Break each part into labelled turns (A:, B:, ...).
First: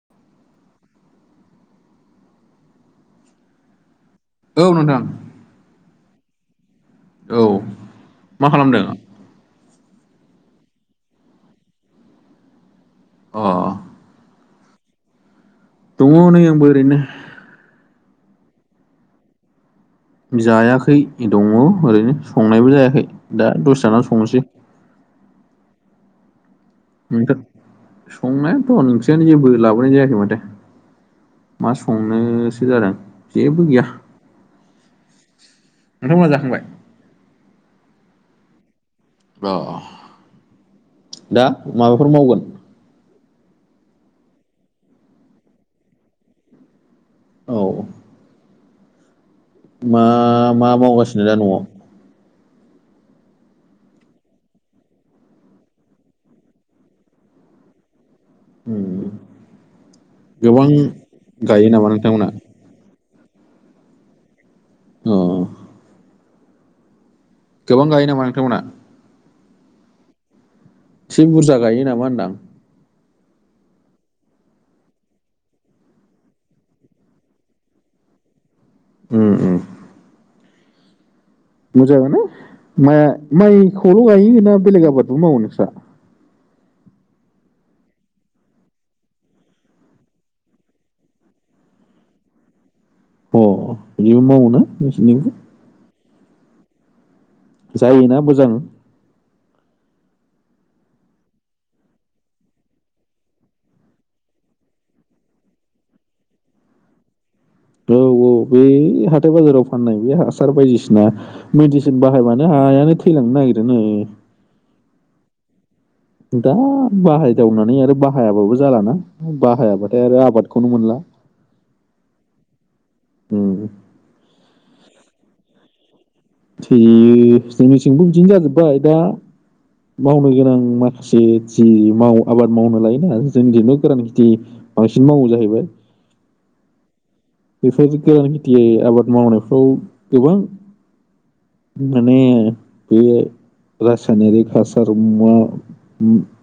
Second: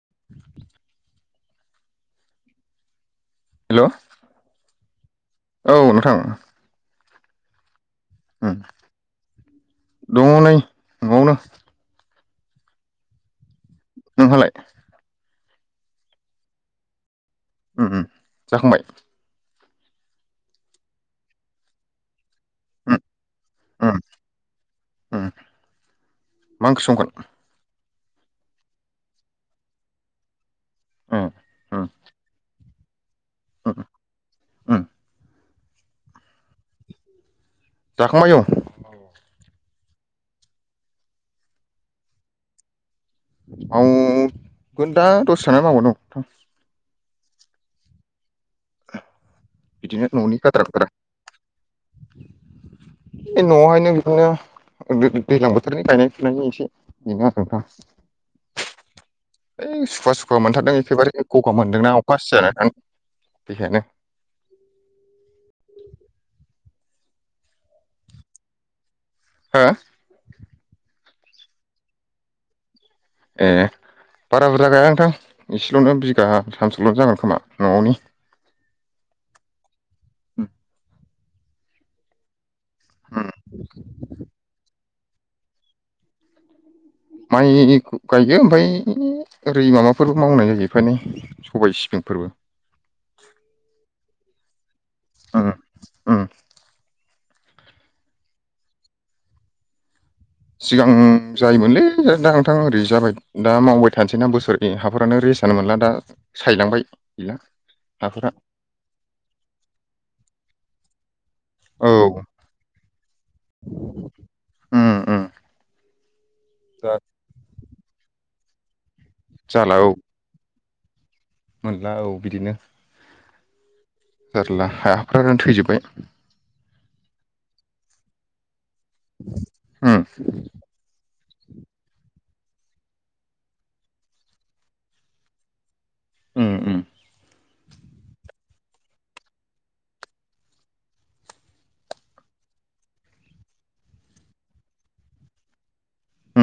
A: [inaudible] Hello
B: औ नोंथां
A: औ नोंथां
B: औ मा
A: उम
B: खालामदों
A: दङ नै न'आवनो
B: अ
A: नोंहालाय
B: दङ नै आंबो ओरैनो
A: उम जाखांबाय
B: जायाखै दङ ओरैनो संनायबो
A: उम
B: जायाखै दा दसे
A: उम
B: थाना संनोसै
A: उम मा ओंख्रि संगोन
B: नोंथां संनायाथ' ओंख्रियानो जेबो लाबोनाय जायाखै माथो
A: उम
B: मा
A: उम
B: संनो जादों जेबो
A: उम
B: गैया
A: [unintelligible]
B: नोंथां मोनहा जाखांबाय
A: जाखांबाय औ
B: अ दा माबाफोर मावगोन
A: माव दा दसे थाना मावगोनदां
B: औ मा
A: बिदिनो न'नि गाद्रा
B: मा
A: गुद्रा
B: मावगासिनो दा न'वाव
A: बे न'आवहायनो बिदिनो दैज्लां बोथोरनि गायनाय फुनायनि एसे बेनो आरो दा
B: उम
A: है सुखुवा सुखुवा
B: गोबां
A: मोनथारदों एखेबारे गगा
B: गायो नामा
A: मोनदोंना
B: नोंथांमोना
A: अखासिजानानै बेखायनो
B: न' गोबां गायो नामा नोंथांमोना
A: हो
B: एसे बुरजा गायो नामा होनदां
A: ए बारा बुरजा गाया नोंथां एसेल'नो बिगा सानसेल'नो जागोन खोमा न'आवनि
B: उम
A: हम
B: मोजाङानो माइ माइखौल' गायो ना बेलेग आबादबो मावो नोंस्रा
A: माइ गायो ओमफ्राय ओरै माबाफोरबो मावनाय सबाय सिबिंफोरबो
B: अ बिदिबो मावोना नोंसिनिखै
A: उम उम
B: जायोना मोजां
A: सिगां जायोमोनलै दा नोंथां ओरै जाबाय दा मावबाय थानोसैना बोसोरै हाफोरानो ओरै सानो मोनला दा सायलांबाय गैला
B: औ औ
A: हाफोरा
B: हाथाय बाजाराव फाननाय बे हासार बायदिसिना
A: औ
B: मेडिसिन बाहायनानै हायानो थैलांनो नागिरो
A: उम उम
B: दा बाहाय दखवनानै आरो बाहायाबाबो जालाना
A: जाला औ
B: बाहायाबाथाय आरो आबाद खौनो मोनला
A: मोनला औ बिदिनो
B: उम
A: जारला हाफ्रानो थैजोबबाय
B: थिं जोंनिथिंबो बिदिनो जायो दा
A: उम
B: मावनो गोनां माखासे जि माव आबाद मावनो लायोना जोंनि दिनैबो गोरान खेथि बांसिन मावो जाहैबाय
A: उम उम
B: बेफोरदि गोदान खेथि आबाद मावनायफ्राव गोबां माने बे रासायनारिक हासार मुवा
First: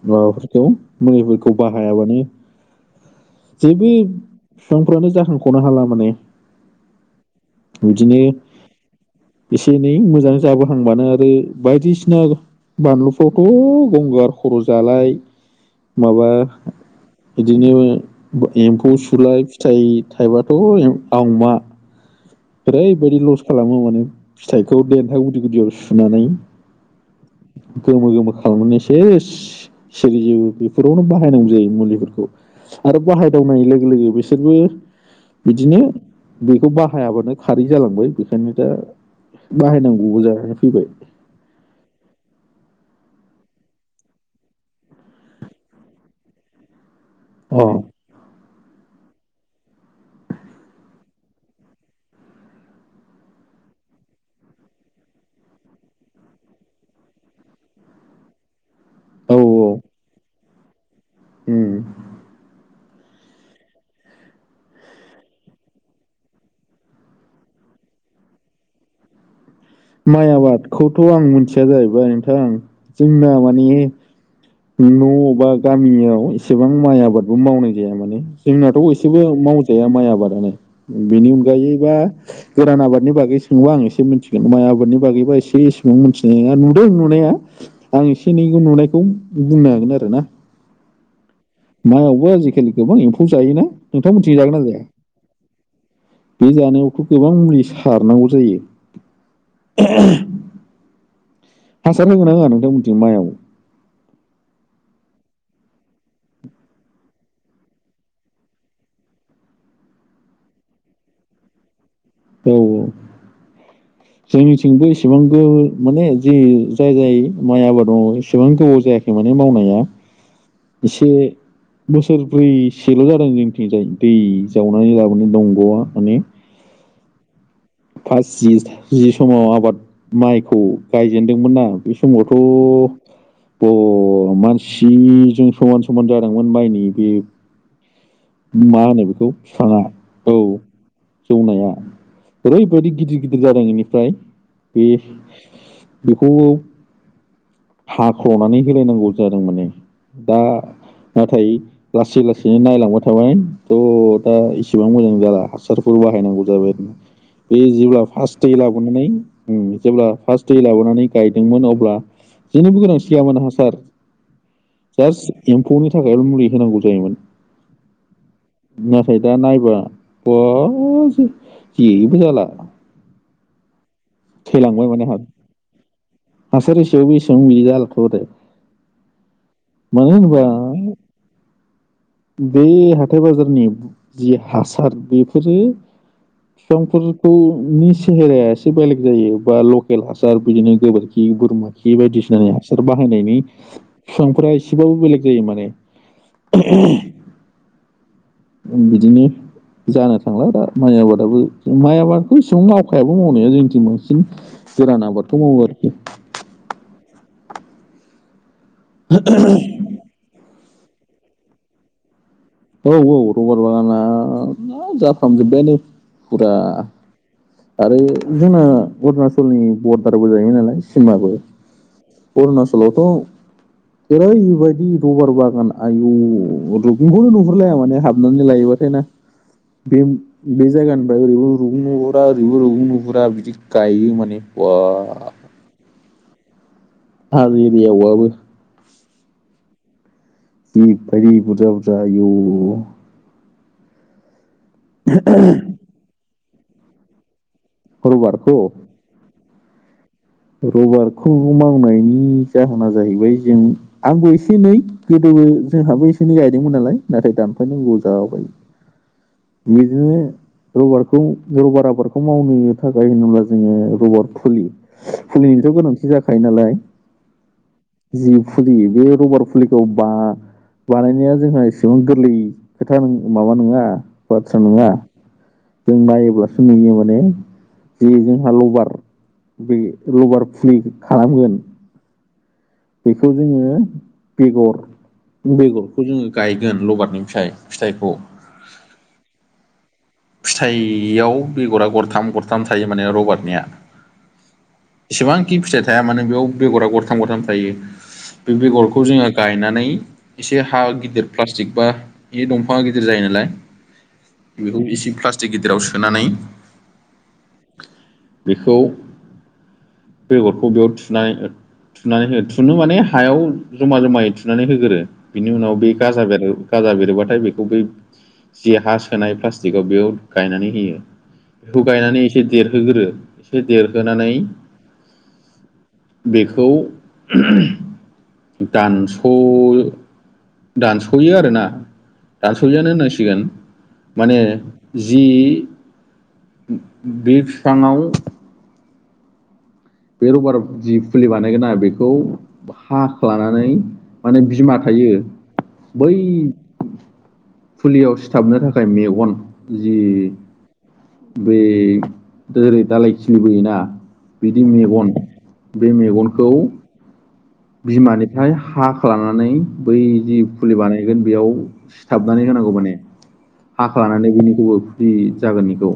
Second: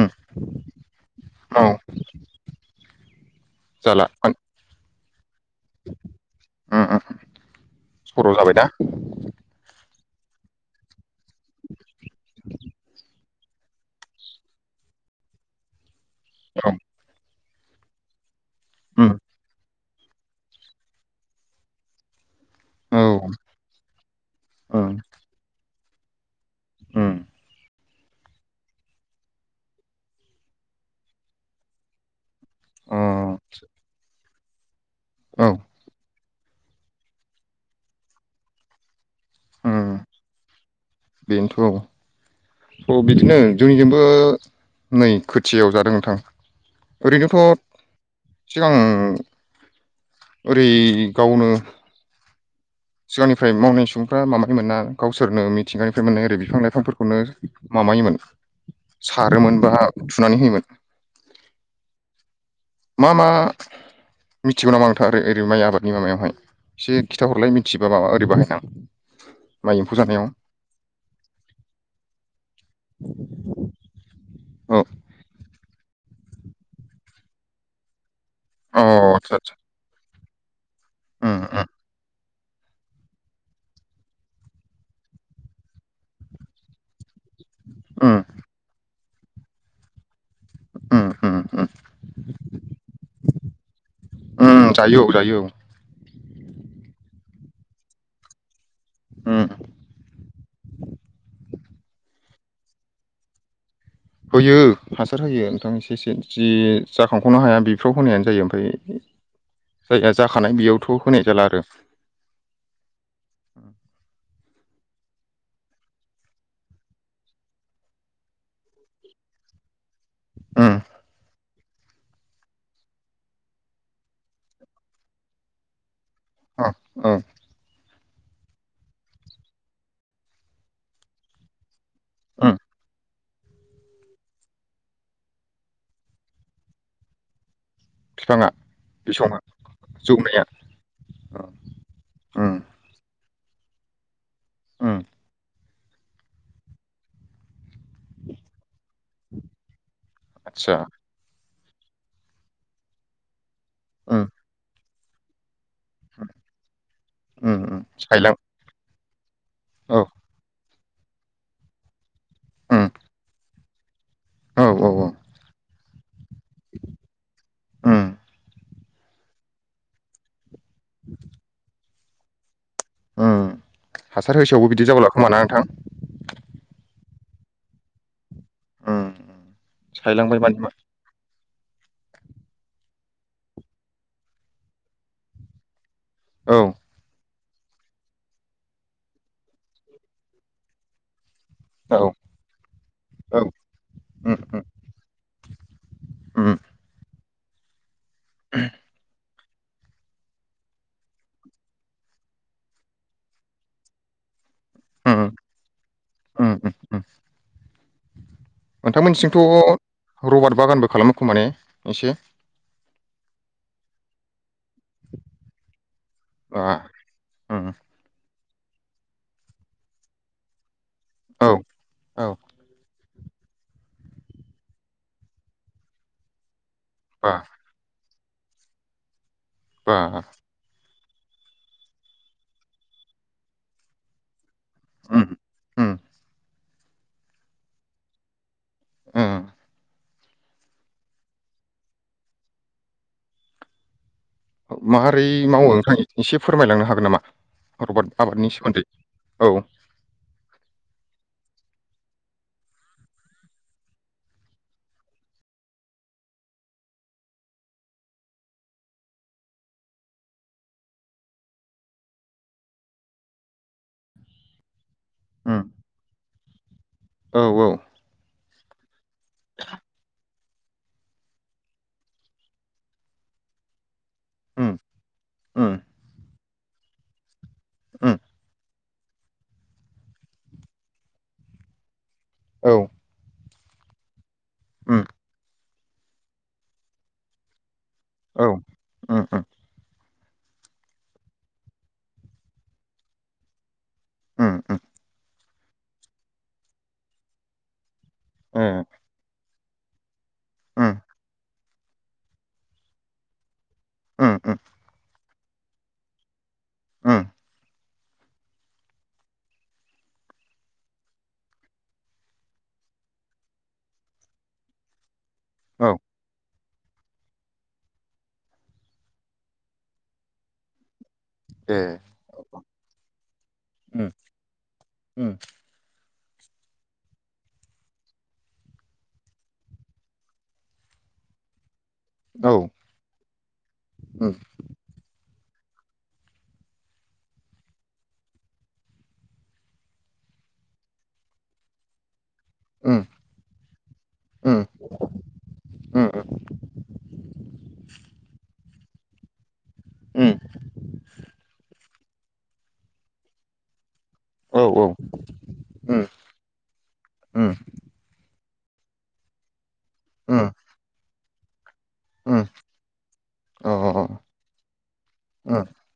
A: उम
B: मुलिफोरखौ
A: औ
B: बाहायाबानो जेबो
A: जाला
B: बिफांफोरानो जाखांख'नो हाला माने
A: उम उम
B: बिदिनो
A: सर' जाबायना
B: एसे मोजां जाबोहांबानो आरो बायदिसिना बानलु फावथ' गंगार खर' जालाय माबा
A: औ
B: बिदिनो एम्फौ
A: उम
B: सुलााय फिथाइ थाइबा औ आवमा
A: औ
B: ओरैबायदि लस खालामो माने फिथाइखौ देन्था गुदि गुदियाव सुनानै
A: होम
B: गोमो गोमो खालामनानै से सिरिजि बेफोरावनो बाहायनांगौ जायो। मुलिफोरखौ
A: अ
B: आरो बाहायदावनाय लोगो लोगो बिसोरबो
A: औ
B: बिदिनो बेखौ बाहायाबानो खारै जालांबाय बेखायनो दा
A: उम
B: बाहायनांगौबो जानानै फैबाय
A: बेनोथ' औ बिदिनो जोंनिजोंबो नै खोथियायाव जादों नोंथां ओरैनोथ'
B: अ औ
A: सिगां ओरै गावनो सिगांनिफ्राय मावनाय सुबुंफ्रा माबाय मोना गावसोरनो मिथिंगानिफ्राय मोनो ओरै बिफां लाइफांफोरखौनो माव मायोमोन
B: औ
A: सारोमोन बा थुनानै होयोमोन
B: उम
A: मा मा मिथिगौ नामा आंथार आरो ओरै माइ आबादनि माबायावहाय एसे खिथाहरलाय मिथिबा माबा ओरै बाहायना माइ एम्फौ जानायाव
B: माइ आबादखौथ' आं मिथिया जाहैबाय नोंथां जोंना मानि
A: औ
B: न' बा गामियाव एसेबां माइ आबादबो मावनाय जाया माने जोंनाथ'
A: अ
B: एसेबो
A: आदसा आदसा
B: मावजाया माइ आबादानो बेनि
A: उम
B: अनगायैबा गोरान आबादनि बागै सोोबा आं एसे मिनथिगोन माइ आबादनि बागैबा एसे इसेबां मिथिनाय नंङा नुदों नुनाया आं
A: उम
B: एसे एनैखौ नुनायखौ बुंनो हागोन आरो ना
A: उम उम उम
B: मायावबो आजिखालि गोबां एम्फौ जायोना नोंथां मिथिजागोन ना
A: उम
B: जाया
A: जायो औ जायो औ
B: बे जानायावथ' गोबां मुलि सारनांगौ जायो।
A: उम
B: [unintelligible] हासार होगोना होआ नोंथांमोनथि माइआव
A: होयो हासार होयो नोंथां एसे एसे जि जाखांख'नो हाया बेफोराव होनायानो जायो ओमफाय जाया जाखानाय बेयावथ' होनाय जाला आरो
B: औ औ जोंनिथिंबो इसेबां गो माने जि जाय जाय माइ आबाद मावो एसेबां गोबाव जायाखै माने नि मावनाया
A: उम
B: एसे बोसोरब्रैसेल' जादों जोंथिंजाय दै जावनानै लाबोनो दंग'आ माने
A: [unintelligible]
B: फास जि जि समाव आबाद माइखौ गायजेनदोंमोन ना बे समावथ'
A: उम
B: ब मानसिजों समान समान जादोंमोन माइनि बे
A: बिफाङा
B: मा होनो बेखौ
A: बिसङा
B: बिफांङा औ
A: जौनाया उम
B: जौनाया
A: उम
B: ओरैबायदि गिदिर गिदिर जादों बेनिफ्राय बे
A: उम
B: बेखौ हाख्ल'नानै होलायनांगौ जादों माने दा
A: आदसा
B: नाथाय लासै लासैनो नायलांबाय थाबाय थ'
A: उम
B: दा इसेबां मोजां जाला बाहायनांगौ जाबाय आरोा
A: उम
B: बे
A: उम
B: जेब्ला
A: सायलां
B: फास लाबोनानै
A: औ
B: जेब्ला फार्स्ट दै लाबोनानै गायदोंमोन अब्ला
A: उम
B: जेनोबो गोनां सिगामोन हासार
A: औ औ औ
B: जास्ट एम्फौनि थाखायल मुलि होनांगौ जायोमोन।
A: उम
B: नाथाय दा नायबा [unintelligible] जेबो जाला
A: उम हासार होसेयावबो बिदि
B: थैलांबाय माने
A: जाबावला खोमाना नोंथां
B: हासारसेयाव बेसेबां बिदि जालाथ'दो
A: उम सायलांबाय मान मा
B: बे हाथाय बाजारनि जि हासार बेफोरो
A: औ
B: समफोर नि सेहेराया एसे बेलेग जायो बा लकेल हासार बिदिनो गोबोरखि खि बोरमा खि
A: औ
B: बायदिसिना हासार बाहायनायनि
A: औ उम
B: बिफांफोरा
A: उम
B: एसेबाबो बेलेग जायो माने
A: उम
B: [unintelligible] बिदिनो जानो थांला दा माइ आबादाबो माइ आबादखौ इसिबां मावखायाबो मावनाया जोंनिथिं बांसिन गोरान
A: उम
B: आबादखौ मावो आरोखि
A: उम उम नोंथांमोननिसिंथ' रबारट बागानबो खालामो खोमाने एसे?
B: औ औ रबार बागाना जाफ्रामजोब्बायानो फुरा
A: आ उम
B: आरो जोंना अरुणाचलनि बरदारबो जायोमोन नालाय जोंनाबो
A: औ औ
B: अरुणाचलावथ' ओरैबायदि रबार बागान आयु [unintelligible]
A: बा
B: नुहुरलाया माने हाब नानै लायोबाथ' नों
A: बा
B: बे बे जायगानिफ्राय ओरैबो रुगुं ओरैबो रुगुं नुहुरा बिदि गायो माने बा
A: उम उम
B: हाजो एरियायाव बाबो
A: उम
B: जि बायदि बुरजा बुरजा आयौ
A: माबोरै मावो नोंथां एसे फोरमायलांनो हागोन नामा रबारट आबादनि
B: रबारखौ
A: सोमोन्दै औ
B: रबारखौ मावनायनि जाहोना जाहैबाय जों आंबो एसे एनै गोदो जोंहाबो एसे एै गायदोंमोन नालाय नाथाय दानफायनांगौ जाबाय [unintelligible] रबारखौ रबार आबादखौ मावनो थाखाय होनोब्ला जोङो रबार फुलि
A: उम
B: फुलिनिथ' गोनांथि जाखायो नालाय
A: औ औ
B: जि फुलि बे रबार फुलिखौ बा बानायनाया जोंहा एसेबां गोरलै खोथा माबा नङा बाथ्रा
A: उम
B: नङा
A: उम
B: जों नायोब्लासो नुयो माने जे
A: उम
B: जोंहा लबार बे रबार फुलि खालामगोन
A: औ
B: बेखौ जोङो बेगर
A: उम
B: बेगरखौ जोङो गायगोन लबारनिफ्राय फिथाइखौ
A: औ उम उम
B: फिथाइयाव बेगरा गरथाम गरथाम थायो माने रबार्टनिया
A: उम उम
B: एसेबांखि फिथाइ थाया मानो बेयाव बेगरा गरथाम गरथाम थायो बे
A: ए
B: बेगरखौ जोङो गायनानै एसे हा
A: उम
B: गिदिर प्लास थिग बा बे दंफाङा गिदिर जायो नालाय
A: उम उम
B: बेखौ इसे प्लास्टिक गिदिराव सोनानै
A: उम
B: बेखौ बेगरखौ बेयाव थुनाय थुनानै हो थुनो माने हायाव जमा जमायै थुनानै होगोरो बिनि उनाव बे
A: औ
B: गाजा बेर गाजा बेरोबाथाय बेखौ बै जि हा सोनाय प्लासटिक गाव बेयाव गायनानै होयो बेखौ
A: ए
B: गायनानै एसे देरहोगोरो एसे
A: उम
B: देरहोनानै
A: उम
B: बेखौ दानस' दानस'यो आरोना
A: औ
B: दानस'योआनो होननांसिगोन
A: उम
B: मानो जि बे फिफाङाव बे रबार जि फुलि बानायगोना बेखौ हा
A: उम
B: लानानै माने
A: उम
B: बिमा थायो
A: उम
B: बै फुलियाव सिथाबनो थाखाय मेगन जि
A: उम
B: बै ओरै दालाय खिलिबोयोना बिदि
A: औ औ
B: मेगन बे
A: उम
B: मेगनखौ
A: उम
B: बिमानि फाय हाख्लानानै बै जि
A: उम
B: फुलि बानायगोन बेयाव
A: उम
B: सिथाबनानै होनांगौ माने
A: अ उम
B: हाख्लानानै बिनिखौबो फ्रि जागोन बेखौ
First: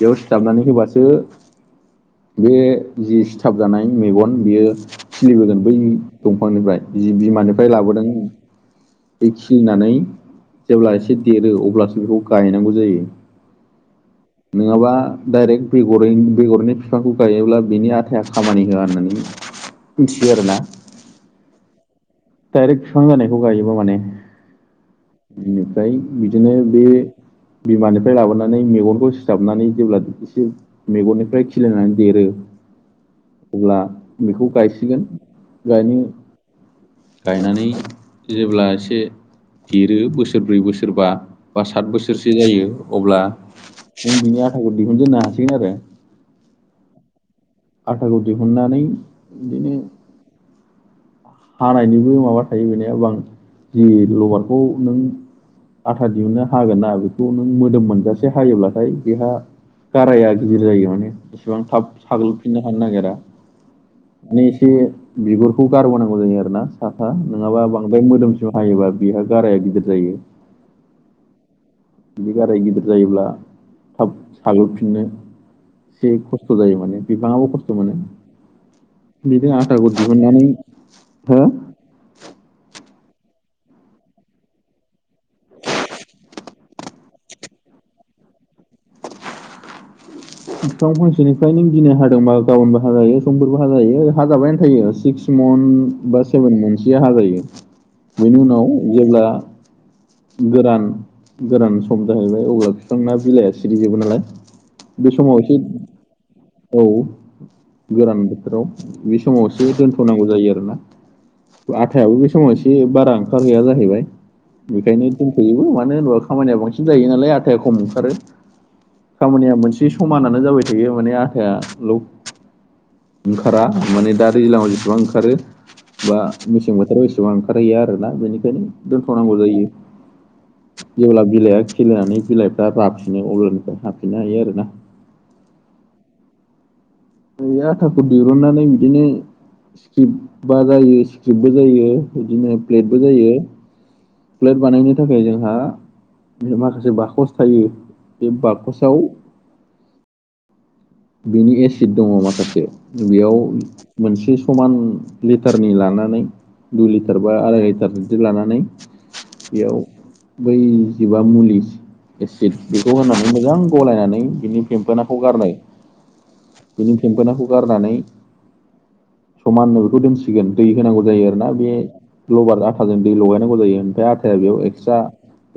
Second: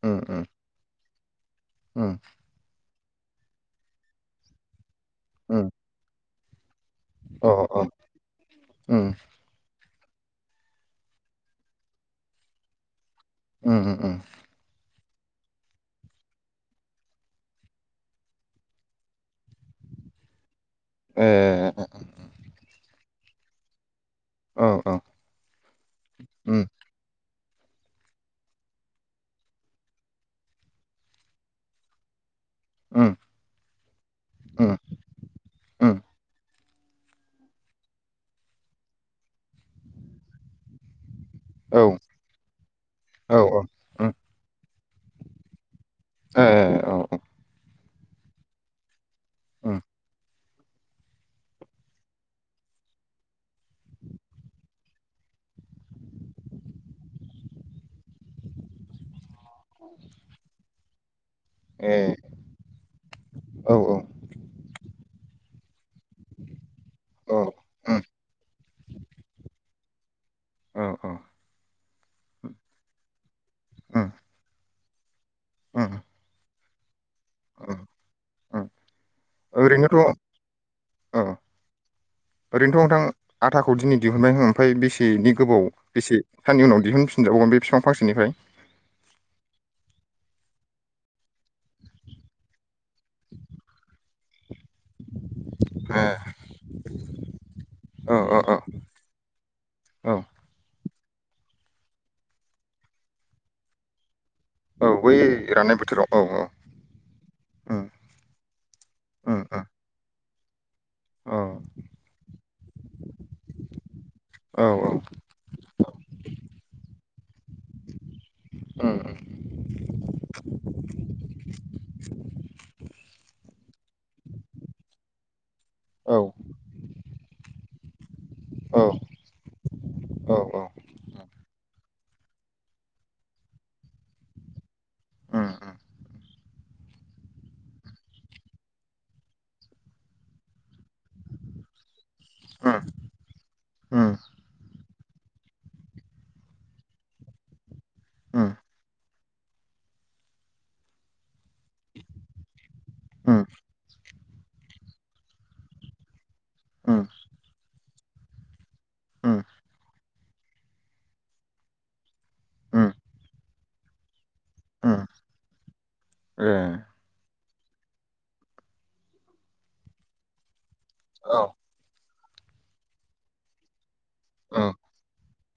B: बेयाव
A: उम
B: सिथाबनानै होबासो बे जि सिथाब जानाय मेगन बियो सोलिबोगोन बै दंफांनिफ्राय जि बिमानिफ्राय लाबोदों
A: उम
B: बे खिलिनानै जेब्ला एसे देरो अब्लासो बेखौ गायनांगौ जायो
A: उम अ उम उम
B: नङाबा डाइरेक्ट बेगर बेगरैनो बिफांखौ गायोब्ला बिनि आथाया खामानि होआ होननानै मिथियो आरोना
A: ओह
B: डाइरेक्ट बिफां जानायखौ गायोबा माने
A: औ
B: बेनिफ्राय बिदिनो
A: उम
B: बे बिमानिफ्राय लाबोनानै मेगनखौ सिथाबनानै जेब्ला एसे मेगननिफ्राय खिलिनानै देरो
A: उम
B: अब्ला बेखौ
A: उम
B: गायसिगोन गायनो
A: उम
B: गायनानै जेब्ला एसे देरो बोसोरब्रै बोसोरबा बा
A: औ
B: सात बोसोरसो जायो अब्ला
A: औ औ
B: जों बिनि आथाखौ दिहुनजेननो हासिगोन आरो
A: ओ औ औ
B: आथाखौ दिहुननानै बिदिनो
A: उम
B: हानायनिबो माबा थायो बेनिया बा जि लबारखौ नों आथा दिहुननो हागोन ना बेखौ नों मोदोम मोनजासे हायोब्लाथाय बेहा गाराया गिदिर जायो माने बेसेबां थाब
A: ए
B: साग्लोबफिननो हानो नागिरा
A: औ
B: माने एसे बिगुरखौ गारबोनांगौ जायो आरो ना साफा
A: औ
B: नङाबा
A: उम
B: बांद्राय मोदोमसिम हायोबा बेहा गाराया गिदिर जायो
A: औ औ
B: बिदि गाराय गिदिर जायोब्ला थाब साग्लोबफिननो
A: उम
B: एसे खस्थ' खस्थ' जायो माने बिफाङाबो खस्थ'
A: उम
B: मोनो
A: उम
B: बिदि आथाखौ
A: ओरैनोथ' औ
B: दिहुननानै हो
A: ओरैनोथ' नोंथां आथाखौ दिनै दिहुनबाय हो ओमफाय बेसेनि गोबाव बेसे साननि उनाव दिहुनफिन जागोन बे बिफां फांसेनिफ्राय
B: बिफां फांसेनिफ्राय नों दिनै हादोंबा गाबोनबो हा जायो समफोरबो हा जायो हा जाबायना थायो सिक्स मन्थ
A: ए
B: बा सेभेन मन्थ सोया हाजायो
A: औ औ
B: बेनि
A: औ
B: उनाव जेब्ला
A: औ
B: गोदान गोरान सम जाहैबाय अब्ला बिफांना बिलाइआ सिरिजोबो नालाय
A: औ
B: बे
A: बै
B: समाव एसे
A: राननाय बोथोराव औ औ
B: औ
A: उम
B: गोरान बोथोराव बे
A: उम
B: समावसो
A: उम
B: दोनथ'नांगौ जायो आरोना
A: औ
B: आथायाबो बे समाव एसे बारा ओंखार हैया जाहैबाय
A: औ औ
B: बेखायनो दोनथ'योबो मानो होनोबा खामानिया बांसिन जायो नालाय आटा खम ओंखारो
A: उम उम
B: खामानिया मोनसे समानानो जाबाय थायो माने आटायाल' ओंखारा माने दा दैज्लाङाव जेसेबां ओंखारो बा
A: औ
B: मेसें बोथोराव एसेबां ओंखार हैया आरोना बेनिखायनो दोनथनांगौ जायो
A: औ औ
B: जेब्ला बिलाइया सिरिनानै बिलाइफ्रा जााफिनो अब्लानिफ्राय हाफिननो हायो आरोना
A: ओम ओम
B: बे आटाखौ दिरुननानै बिदिनो स्क्रिप बा जायो स्क्रिप्ट बो जायो बिदिनो
A: उम
B: प्लेटबो जायो
A: उम
B: प्लेट बानायनो बेनि थाखाय जोंहा माखासे बाकस थायो बे
A: उम
B: बाकसाव बेनि एसिड दङ माखासे बेयाव
A: उम
B: मोनसे समान लिटारनि लानानै दुइ
A: उम
B: लिटार बा आराय लिटार बिदि लानानै
A: उम
B: बेयाव बै जिबा मुलि एसिद
A: उम
B: बेखौ होनानै मोजां गलायनानै बिनि
A: उम
B: फेम्फोनाखौ गारनाय
A: ए
B: बिनि फेंफोनाखौ गारनानै समाननो बेखौ दोनसिगोन दै होनांगौ जायो आर
A: औ
B: ना बे लबार आथाजों दै लगायनांगौ जायो ओमफ्राय आटाया बेयाव
A: उम
B: एक्सट्रा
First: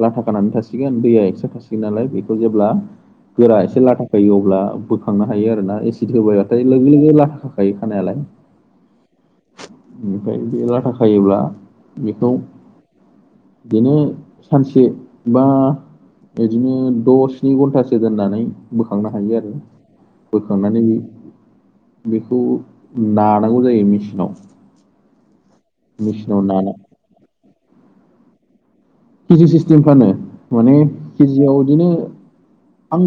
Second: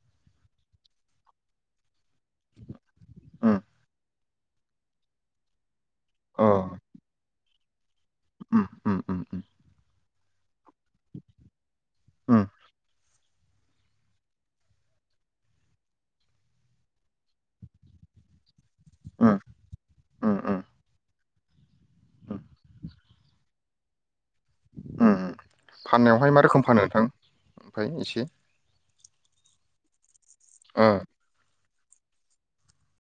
B: लाथा खानानै थासिगोन दैया एक्स्रा थासिगोन नालाय बेखौ जेब्ला गोरा
A: उम
B: एसे लाथा खायो अब्ला बोखांनो हायो आरोना एसिड
A: अ
B: होबायबथाय लोगो लोगो लाथााखाखायो खानायालाय
A: उ उ
B: बेनिफ्राय बे लाथा खायोब्ला बेखौ बिनो सानसे बा बिदिनो द' स्नि घन्टासो दोननानै बोखांनो हायो
A: उम
B: आरो
A: उम
B: बोखांनानै बेखौ
A: उम
B: नानांगौ जायो मेसिनाव
A: उम फाननायावहाय मा रोखोम फानो नोंथां ओमफ्राय एसे
B: केजि सिस्टेम फानो माने
A: ओ
B: केजियाव बिदिनो आं